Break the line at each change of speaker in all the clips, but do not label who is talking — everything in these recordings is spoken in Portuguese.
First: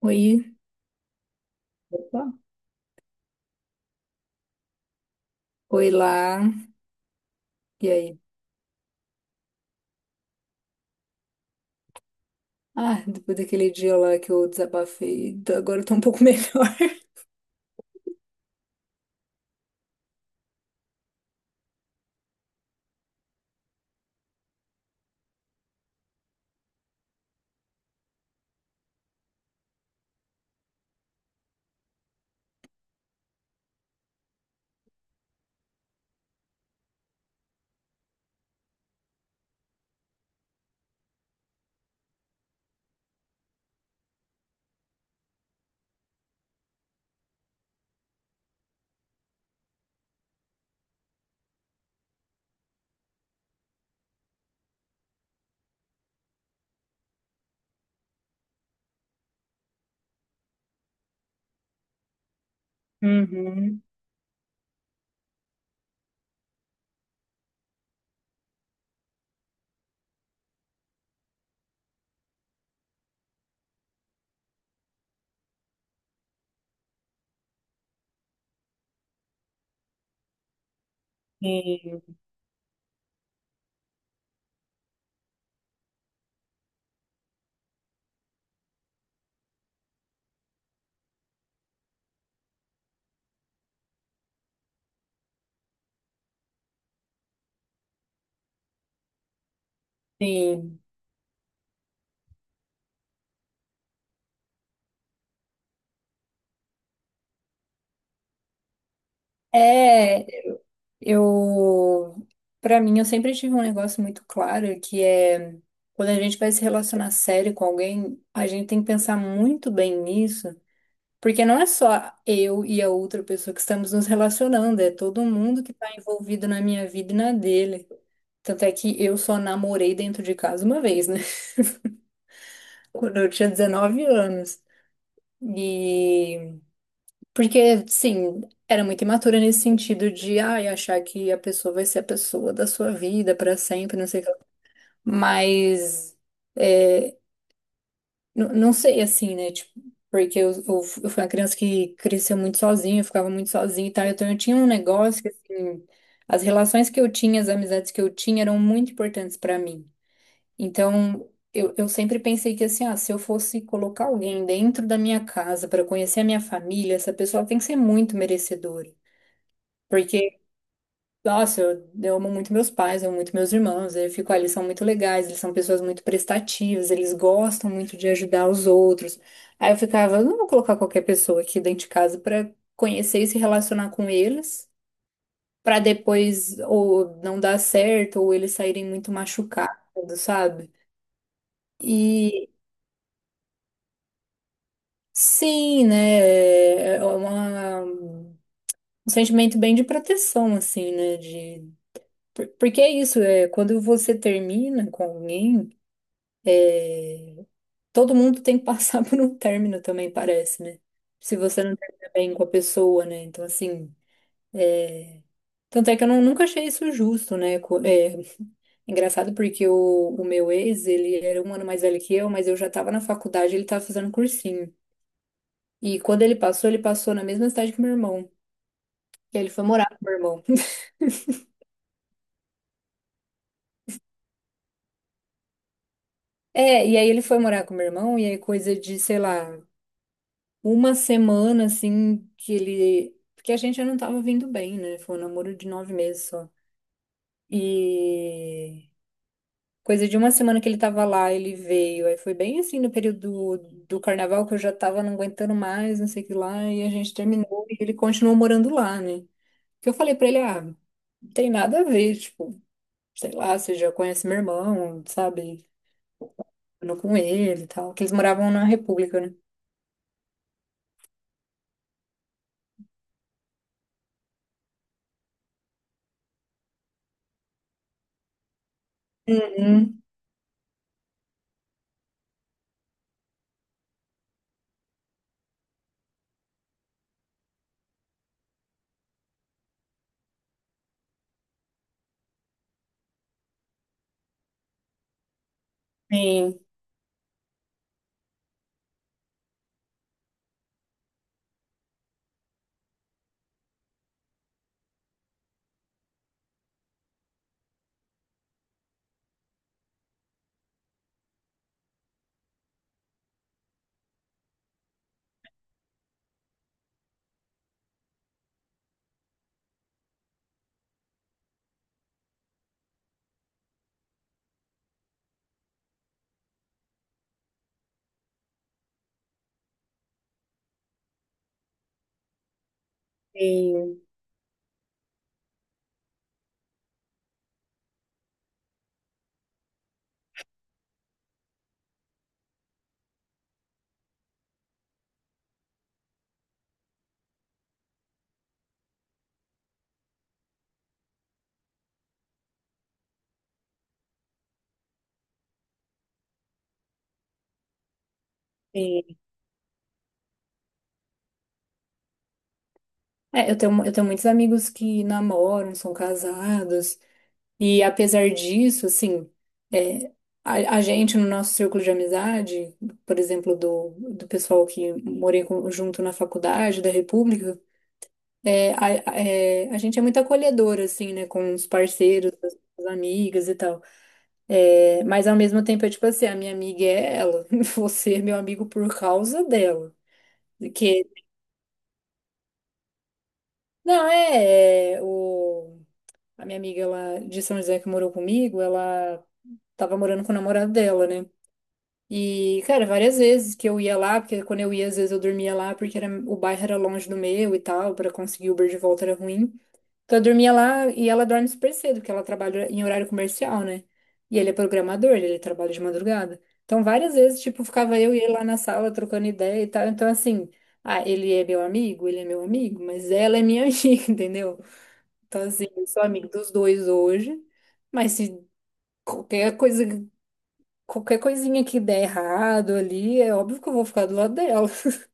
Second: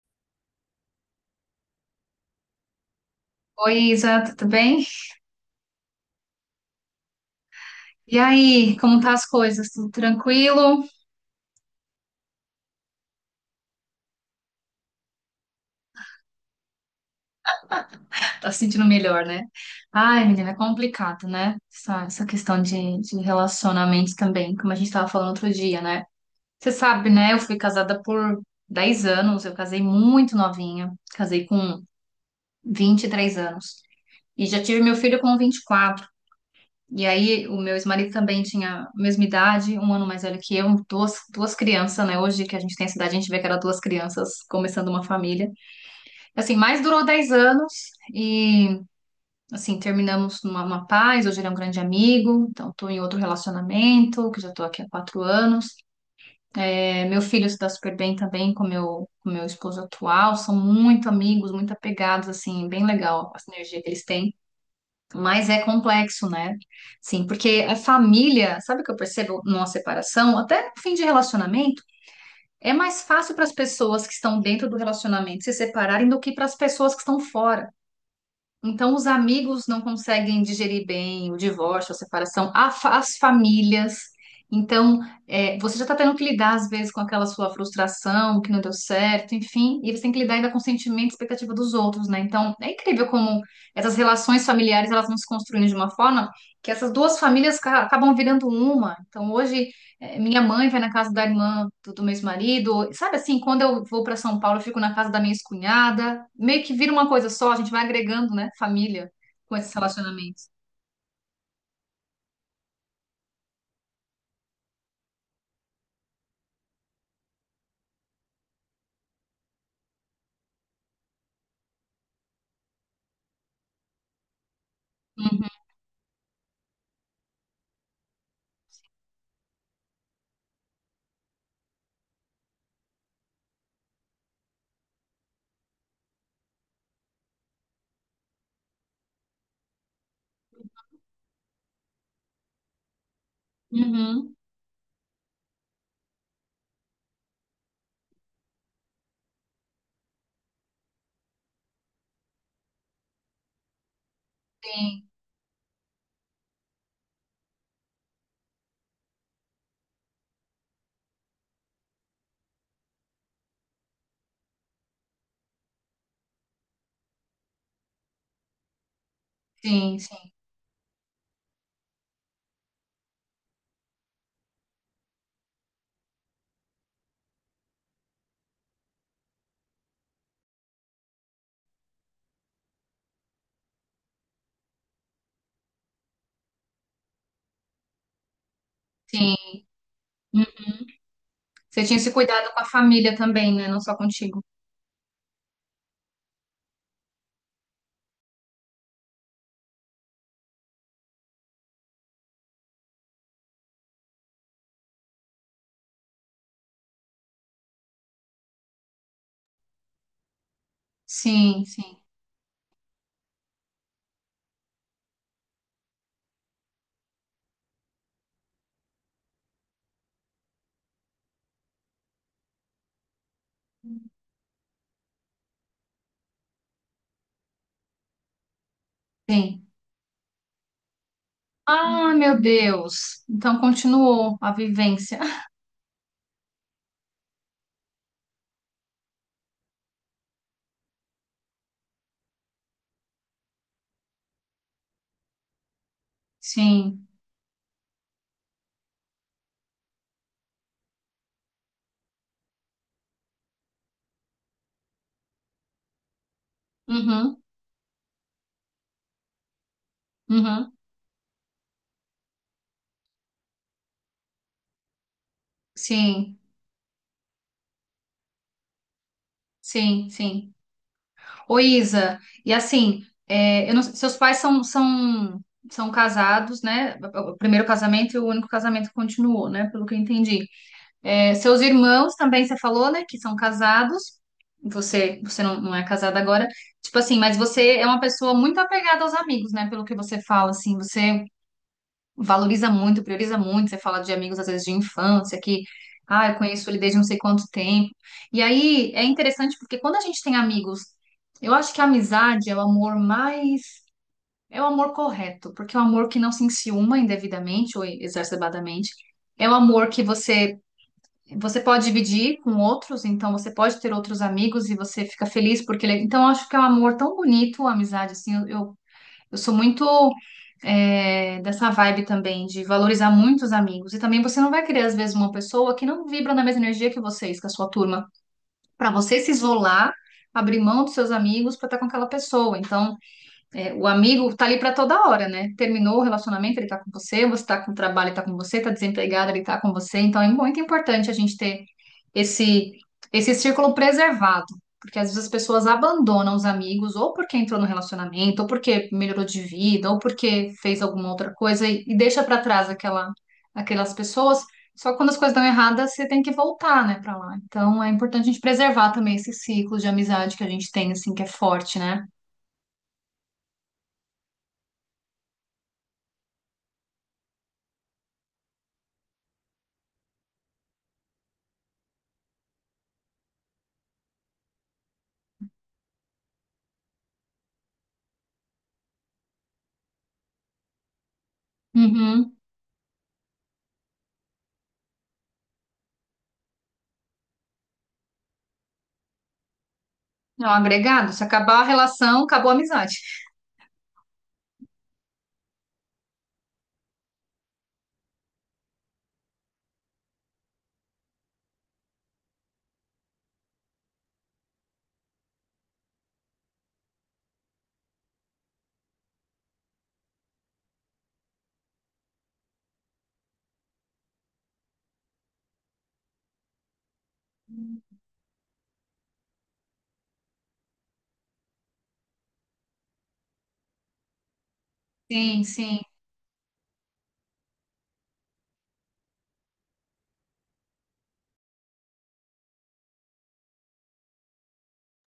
Oi. Opa.
Oi, Isa, tudo bem?
Oi lá. E
E
aí?
aí, como tá as coisas? Tudo tranquilo?
Ah, depois daquele dia lá que eu desabafei, agora eu tô um pouco melhor.
Tá se sentindo melhor, né? Ai, menina, é complicado, né? Essa questão de relacionamentos também, como a gente tava falando outro dia, né? Você sabe, né? Eu fui casada por 10 anos, eu casei muito novinha, casei com 23 anos. E já tive meu filho com 24. E quatro. E aí, o meu ex-marido também tinha a mesma idade, um ano mais velho que eu, duas crianças, né? Hoje que a gente tem essa idade, a gente vê que era duas crianças começando uma família. Assim, mais durou 10 anos e, assim, terminamos numa paz. Hoje ele é um grande amigo, então estou em outro relacionamento, que já estou aqui há 4 anos. É, meu filho se dá super bem também com meu esposo atual. São muito amigos, muito apegados, assim, bem legal a sinergia
Uhum.
que eles têm. Mas é complexo, né? Sim, porque a família, sabe o que eu percebo numa separação? Até no fim de relacionamento, é mais fácil para as pessoas que estão dentro do relacionamento se separarem do que para as pessoas que estão fora. Então, os amigos não conseguem digerir bem o divórcio, a
Sim,
separação, as famílias. Então, é, você já está tendo que lidar, às vezes, com aquela sua frustração, que não deu certo, enfim, e você tem que lidar ainda com o sentimento e expectativa dos outros, né? Então, é incrível como essas relações familiares elas vão se construindo de uma forma que essas duas famílias acabam virando uma. Então, hoje, é, minha mãe vai
sim.
na casa da irmã do meu ex-marido. Sabe assim, quando eu vou para São Paulo, eu fico na casa da minha ex-cunhada. Meio que vira uma coisa só, a gente vai agregando, né, família com esses
É,
relacionamentos.
eu, pra mim, eu sempre tive um negócio muito claro que é quando a gente vai se relacionar sério com alguém, a gente tem que pensar muito bem nisso, porque não é só eu e a outra pessoa que estamos nos relacionando, é todo
Uhum,
mundo que tá envolvido na minha vida e na dele. Tanto é que eu só namorei dentro de casa uma vez, né? Quando eu tinha 19 anos. E. Porque, sim, era muito imatura nesse sentido de, ai, achar que a pessoa vai ser a pessoa da sua vida pra sempre, não sei o que
uhum.
lá. Mas. É, não sei, assim, né? Tipo, porque eu fui uma criança que cresceu muito sozinha, eu ficava muito sozinha e tal. Então eu tinha um
Sim,
negócio que, assim. As relações que eu tinha, as amizades que eu tinha eram muito importantes pra mim. Então, eu sempre pensei que assim, ah, se eu fosse colocar alguém dentro da minha casa para conhecer a minha família, essa pessoa tem que ser muito merecedora.
sim, sim,
Porque, nossa, eu amo muito meus pais, eu amo muito meus irmãos, eu fico, ah, eles são muito legais, eles são pessoas muito prestativas, eles gostam muito de ajudar os outros. Aí eu ficava, eu não vou colocar qualquer pessoa aqui dentro de casa para conhecer e se relacionar com eles, para depois ou não dar certo, ou eles saírem muito
sim.
machucados,
Hum,
sabe?
Você tinha esse cuidado
E
com a família também, né? Não só contigo.
Sim, né? É um sentimento bem de proteção, assim, né? De, porque é isso, é, quando você termina com alguém, é, todo mundo tem que passar por um término também, parece, né? Se
Sim,
você não
sim,
termina bem com a pessoa, né? Então, assim, é, tanto é que eu não- nunca achei isso justo, né? É, engraçado porque o meu ex, ele era um ano mais velho que eu, mas eu já estava na faculdade, ele estava fazendo cursinho. E quando ele passou na mesma cidade que meu irmão. E aí ele
sim.
foi morar com o meu irmão.
Ah, meu Deus. Então continuou a vivência.
É, e aí ele foi morar com o meu irmão, e aí coisa de, sei lá, uma semana assim que ele. Porque a gente já não tava vindo bem, né? Foi um namoro de nove meses só.
Sim.
E coisa de uma semana que ele tava lá, ele veio. Aí foi bem assim no período do carnaval que eu já tava não aguentando mais, não sei o que lá, e a gente
Uhum,
terminou e ele continuou morando lá, né? Que eu falei pra ele, ah,
uhum.
não tem nada a ver, tipo, sei lá, você já conhece meu irmão, sabe?
Sim,
Morando com ele e tal, que eles moravam na República, né?
sim, sim. Ô, Isa, e assim, é, eu não- seus pais são, são, são casados, né? O primeiro casamento e o único casamento que continuou, né? Pelo que eu
Uhum.
entendi. É, seus irmãos também, você falou, né? Que são casados. Você não, não é casada agora. Tipo assim, mas você é uma pessoa muito apegada aos amigos, né? Pelo que você fala, assim, você é valoriza muito, prioriza muito. Você fala de amigos, às vezes, de infância, que, ah, eu
Sim,
conheço ele desde não sei quanto tempo. E aí é interessante porque quando a gente tem amigos, eu acho que a amizade é o amor mais. É o amor correto, porque é o amor que não se enciuma indevidamente ou exacerbadamente. É o amor que você. Você pode dividir com outros, então você pode ter outros amigos e você fica feliz porque ele é. Então, eu acho que é um amor tão bonito, a amizade, assim, eu sou muito é, dessa vibe também de valorizar muito os amigos. E também você não vai querer, às vezes, uma pessoa que não vibra na mesma energia que vocês, que é a sua turma, para você se isolar, abrir mão dos seus amigos para estar com aquela pessoa. Então, é, o
sim,
amigo tá ali para toda hora, né? Terminou o relacionamento, ele tá com você, você tá com o trabalho, ele tá com você, tá desempregado, ele tá com você. Então é muito importante a gente ter esse esse círculo preservado, porque às vezes as pessoas abandonam os amigos ou porque entrou no relacionamento, ou porque melhorou de vida, ou porque fez alguma outra coisa e deixa para trás aquelas pessoas. Só que quando as coisas dão erradas, você tem que voltar, né, para lá. Então é importante a gente preservar também
sim.
esse ciclo de amizade que a gente tem, assim, que é forte, né?
É, eu tenho muitos amigos que namoram, são casados, e apesar disso, assim, é, a gente no nosso círculo de amizade, por exemplo, do pessoal que junto na faculdade da República, é, a, é, a gente é muito acolhedora, assim, né, com os
Uhum.
parceiros, as amigas e tal. É, mas ao mesmo tempo é tipo assim, a minha amiga é ela, você é meu amigo por causa dela.
É um
Que,
agregado. Se acabar a relação, acabou a amizade.
não, a minha amiga ela, de São José que morou comigo, ela tava morando com o namorado dela, né? E, cara, várias vezes que eu ia lá, porque quando eu ia, às vezes eu dormia lá, porque era, o bairro era longe do meu e tal, pra conseguir Uber de volta era ruim. Então eu dormia lá e ela dorme super cedo, porque ela trabalha em horário comercial, né? E ele é programador, ele trabalha de madrugada. Então várias vezes, tipo, ficava eu e ele lá na sala trocando ideia e tal. Então assim, ah, ele é meu amigo, mas ela é minha amiga, entendeu?
Sim,
Então assim,
sim,
eu sou amigo dos dois hoje, mas se qualquer coisa, qualquer coisinha que der errado ali, é óbvio que eu vou ficar do lado dela.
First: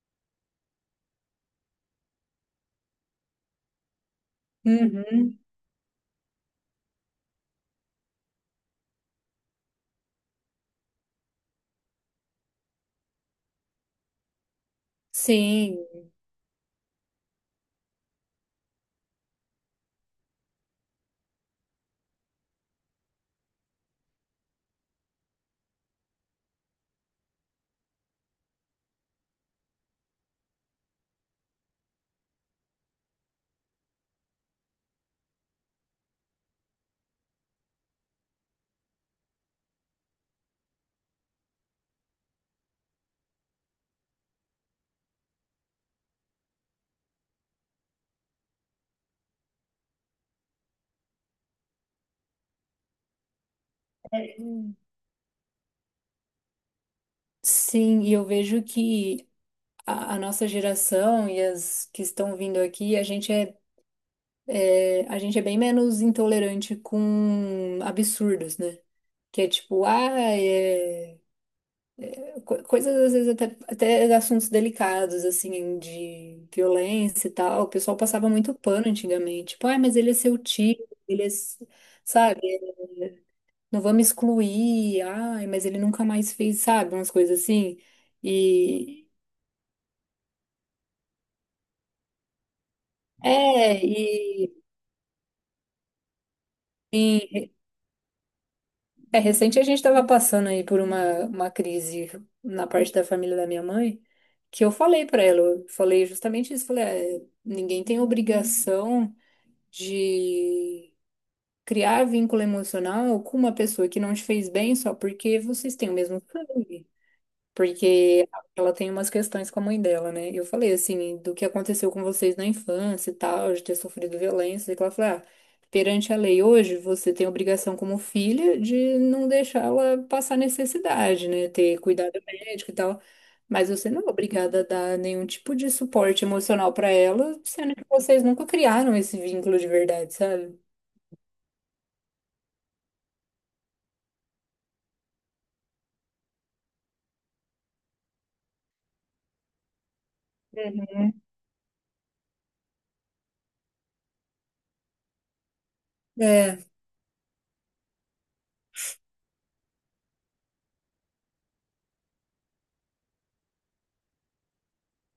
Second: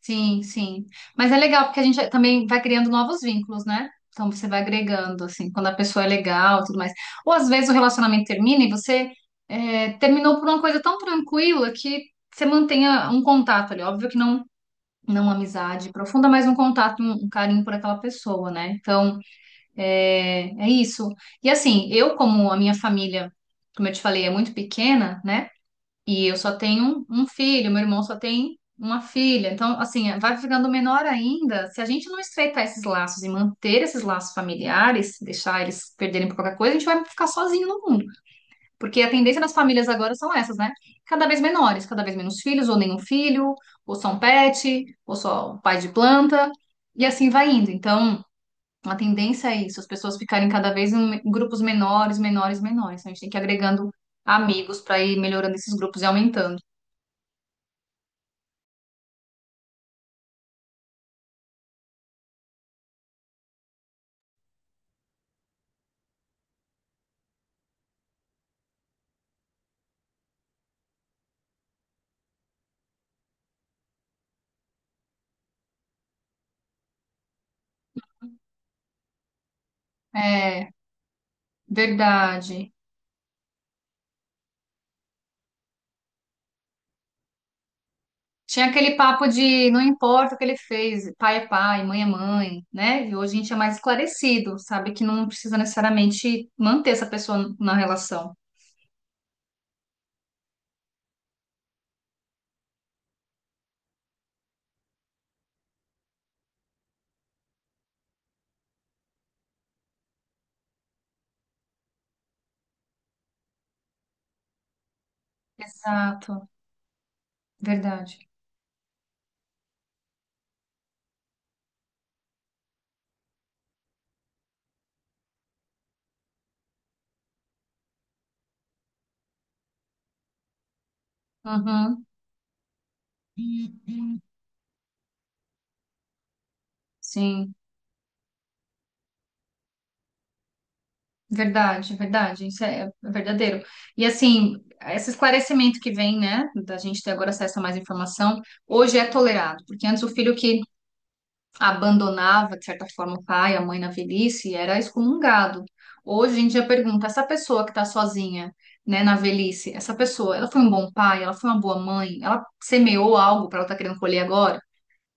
sim, sim. Mas é legal porque a gente também vai criando novos vínculos, né? Então você vai agregando,
Uhum.
assim, quando a pessoa é legal, e tudo mais. Ou às vezes o relacionamento termina e você é, terminou por uma coisa tão tranquila que você mantenha um contato ali. Óbvio que não, não uma
Sim.
amizade profunda, mas um contato, um carinho por aquela pessoa, né? Então é, é isso. E assim, eu, como a minha família, como eu te falei, é muito pequena, né? E eu só tenho um filho, meu irmão só tem uma filha. Então, assim, vai ficando menor ainda. Se a gente não estreitar esses laços e manter esses laços familiares, deixar eles perderem por qualquer coisa, a gente vai ficar sozinho no mundo. Porque a tendência das famílias agora são essas, né? Cada vez menores, cada vez menos filhos, ou nenhum filho, ou só um pet, ou só um pai de planta, e assim vai indo. Então, a tendência é isso, as pessoas ficarem cada vez em grupos menores, menores, menores. Então, a gente tem que ir agregando
É,
amigos para ir melhorando esses grupos e aumentando.
Sim, e eu vejo que a nossa geração e as que estão vindo aqui, a gente é bem menos intolerante com absurdos, né? Que é tipo, ah, é... coisas às vezes até assuntos delicados, assim, de violência e tal. O pessoal passava muito pano antigamente. Tipo, ah, mas ele é seu
É,
tio, ele é, s- sabe?
verdade.
Não vamos excluir, ai, mas ele nunca mais fez, sabe? Umas coisas assim.
Tinha aquele
E,
papo de não importa o que ele fez, pai é pai, mãe é mãe, né? E hoje a gente é mais
é, e,
esclarecido, sabe que não precisa necessariamente manter essa
sim.
pessoa na relação.
É, recente a gente estava passando aí por uma crise na parte da família da minha mãe, que eu falei para ela, eu falei justamente isso, falei, "É, ninguém tem obrigação de criar vínculo emocional com uma pessoa que não te fez bem só porque vocês têm o mesmo
Exato,
sangue."
verdade.
Porque ela tem umas questões com a mãe dela, né? Eu falei assim, do que aconteceu com vocês na infância e tal, de ter sofrido violência, e que ela falou, ah, perante a lei hoje, você tem obrigação como filha de não deixar ela passar necessidade, né? Ter
Uhum.
cuidado médico e tal. Mas você não é obrigada a dar nenhum tipo de suporte emocional pra ela,
Sim,
sendo que vocês nunca criaram esse vínculo de verdade, sabe?
verdade, verdade, isso é é verdadeiro. E assim, esse esclarecimento que vem, né, da gente ter agora acesso a mais informação, hoje é tolerado, porque antes o filho que
Uhum.
abandonava, de certa forma, o pai, a mãe na velhice, era excomungado. Hoje em
É,
dia pergunta, essa pessoa que está sozinha, né, na velhice, essa pessoa, ela foi um bom pai, ela foi uma boa mãe, ela semeou algo para ela estar querendo colher agora,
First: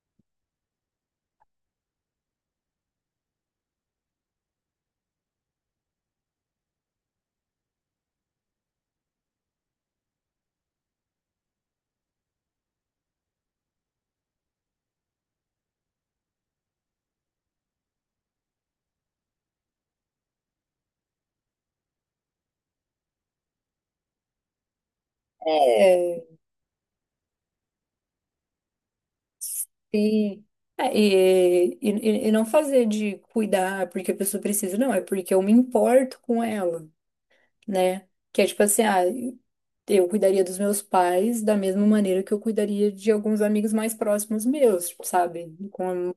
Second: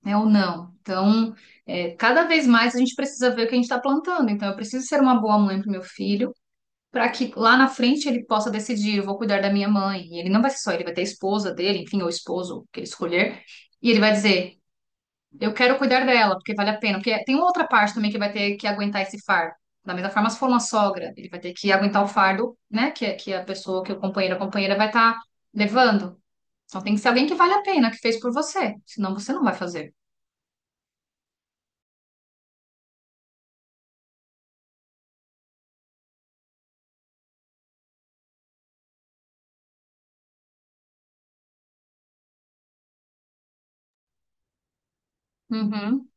né, ou não? Então, é, cada vez mais a gente precisa ver o que a gente está plantando. Então, eu preciso ser uma boa mãe para o meu filho, para que lá na frente ele possa decidir, eu vou cuidar da minha mãe. E ele não vai ser só, ele vai ter a esposa dele, enfim, ou esposo, o que ele escolher. E ele vai dizer, eu quero cuidar dela, porque vale a pena. Porque tem uma outra parte também que vai ter que aguentar esse fardo. Da mesma forma, se for uma sogra, ele vai ter que aguentar o fardo, né? Que a pessoa, que o companheiro, a companheira vai estar levando.
é.
Então tem que ser alguém que vale a pena, que fez por você. Senão você não vai fazer.
E, e não fazer de cuidar porque a pessoa precisa, não, é porque eu me importo com ela, né? Que é tipo assim, ah, eu cuidaria dos meus pais da mesma maneira que eu cuidaria de alguns amigos mais próximos meus, tipo, sabe?
Uhum.
Com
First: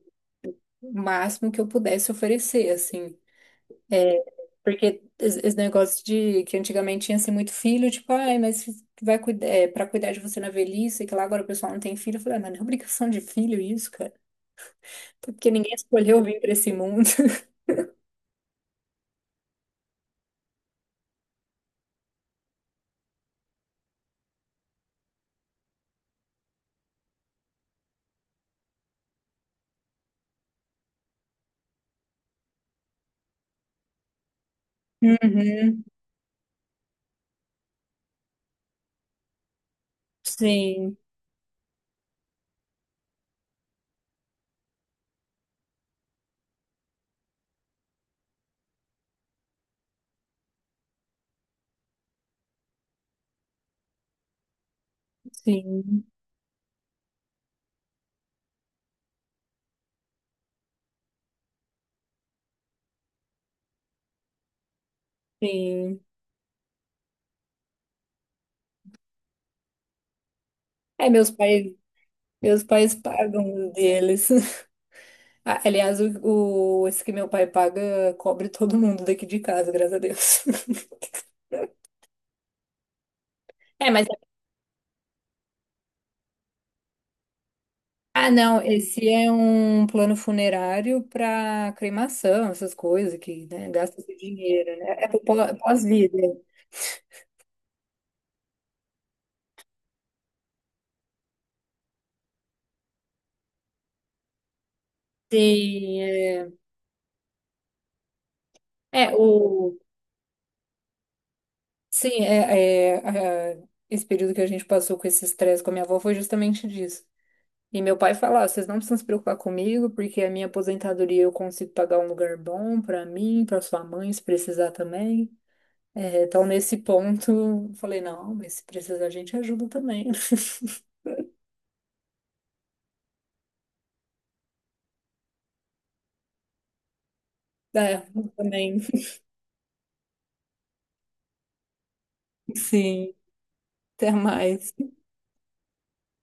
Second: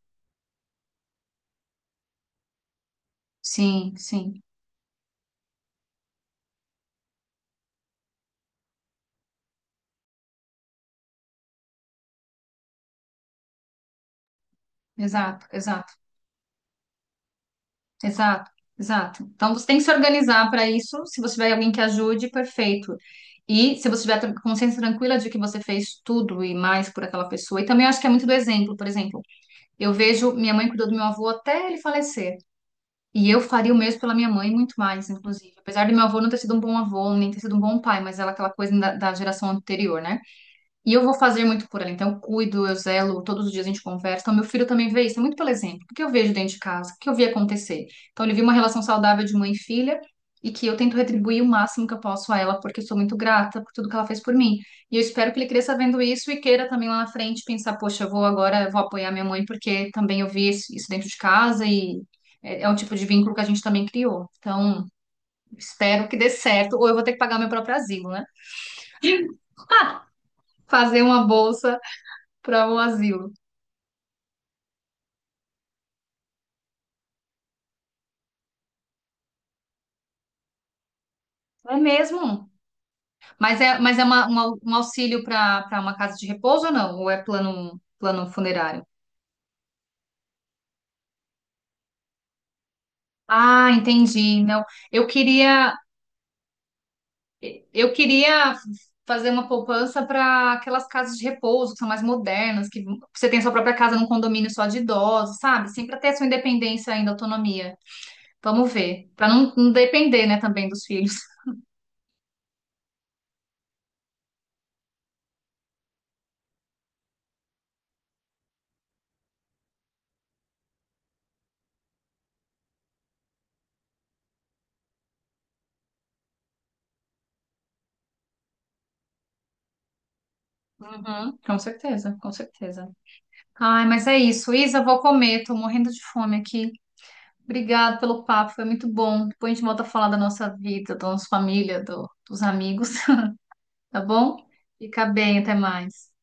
o máximo que eu pudesse oferecer, assim.
Sim,
É,
sim.
porque esse negócio de que antigamente tinha assim muito filho, tipo, ai, mas vai cuidar, é, para cuidar de você na velhice, que lá agora o pessoal não tem filho, eu falei, ah, mas não é obrigação de filho isso, cara. Até
Exato,
porque ninguém
exato,
escolheu vir para esse mundo.
exato, exato. Então você tem que se organizar para isso. Se você tiver alguém que ajude, perfeito. E se você tiver consciência tranquila de que você fez tudo e mais por aquela pessoa. E também acho que é muito do exemplo, por exemplo. Eu vejo minha mãe cuidou do meu avô até ele falecer. E eu faria o mesmo pela minha mãe, muito mais, inclusive.
Uhum.
Apesar do meu avô não ter sido um bom avô, nem ter sido um bom pai, mas ela é aquela coisa da geração anterior, né? E
Sim,
eu vou fazer muito por ela. Então, eu cuido, eu zelo, todos os dias a gente conversa. Então, meu filho também vê isso, é muito pelo exemplo. O que eu vejo dentro de casa, o que eu vi acontecer. Então, ele viu uma relação saudável de mãe e filha e que eu tento retribuir o máximo que eu posso a ela, porque eu sou muito grata por tudo que ela fez por mim. E eu espero que ele cresça vendo
sim,
isso e queira também lá na frente pensar, poxa, eu vou agora, eu vou apoiar minha mãe, porque também eu vi isso dentro de casa e é, é um tipo de vínculo que a gente também criou. Então,
sim.
espero que dê certo, ou eu vou ter que pagar meu próprio asilo, né? Fazer
É,
uma
meus pais,
bolsa
Meus
para o
pais
asilo.
pagam os deles. Ah, aliás, esse que meu pai paga cobre todo mundo daqui de casa, graças a Deus.
É mesmo?
É,
Mas é
mas
uma, um auxílio para uma casa de repouso ou não? Ou é plano, plano
ah, não,
funerário?
esse é um plano funerário para cremação, essas coisas que, né,
Ah,
gasta seu
entendi. Não,
dinheiro, né?
eu
É pro
queria
pós-vida.
eu queria fazer uma poupança para aquelas casas de repouso que são mais modernas, que você tem sua própria casa num condomínio só de idosos, sabe? Sempre
Sim,
ter a sua
é,
independência ainda, autonomia. Vamos ver,
é
para não, não
o
depender, né, também dos filhos.
Sim, esse período que a gente passou com esse estresse com a minha avó foi justamente disso. E meu pai falava, vocês não precisam se preocupar comigo, porque a minha aposentadoria eu consigo pagar um lugar bom pra mim, pra sua mãe, se precisar também. É, então, nesse ponto, eu falei, não, mas se precisar, a gente ajuda também.
Uhum, com certeza, com certeza. Ai, mas é isso. Isa, vou comer, tô morrendo de fome aqui.
É,
Obrigado pelo
eu
papo, foi
também.
muito bom. Depois a gente volta a falar da nossa vida, da nossa família, dos amigos,
Sim,
tá
até
bom?
mais.
Fica bem, até mais.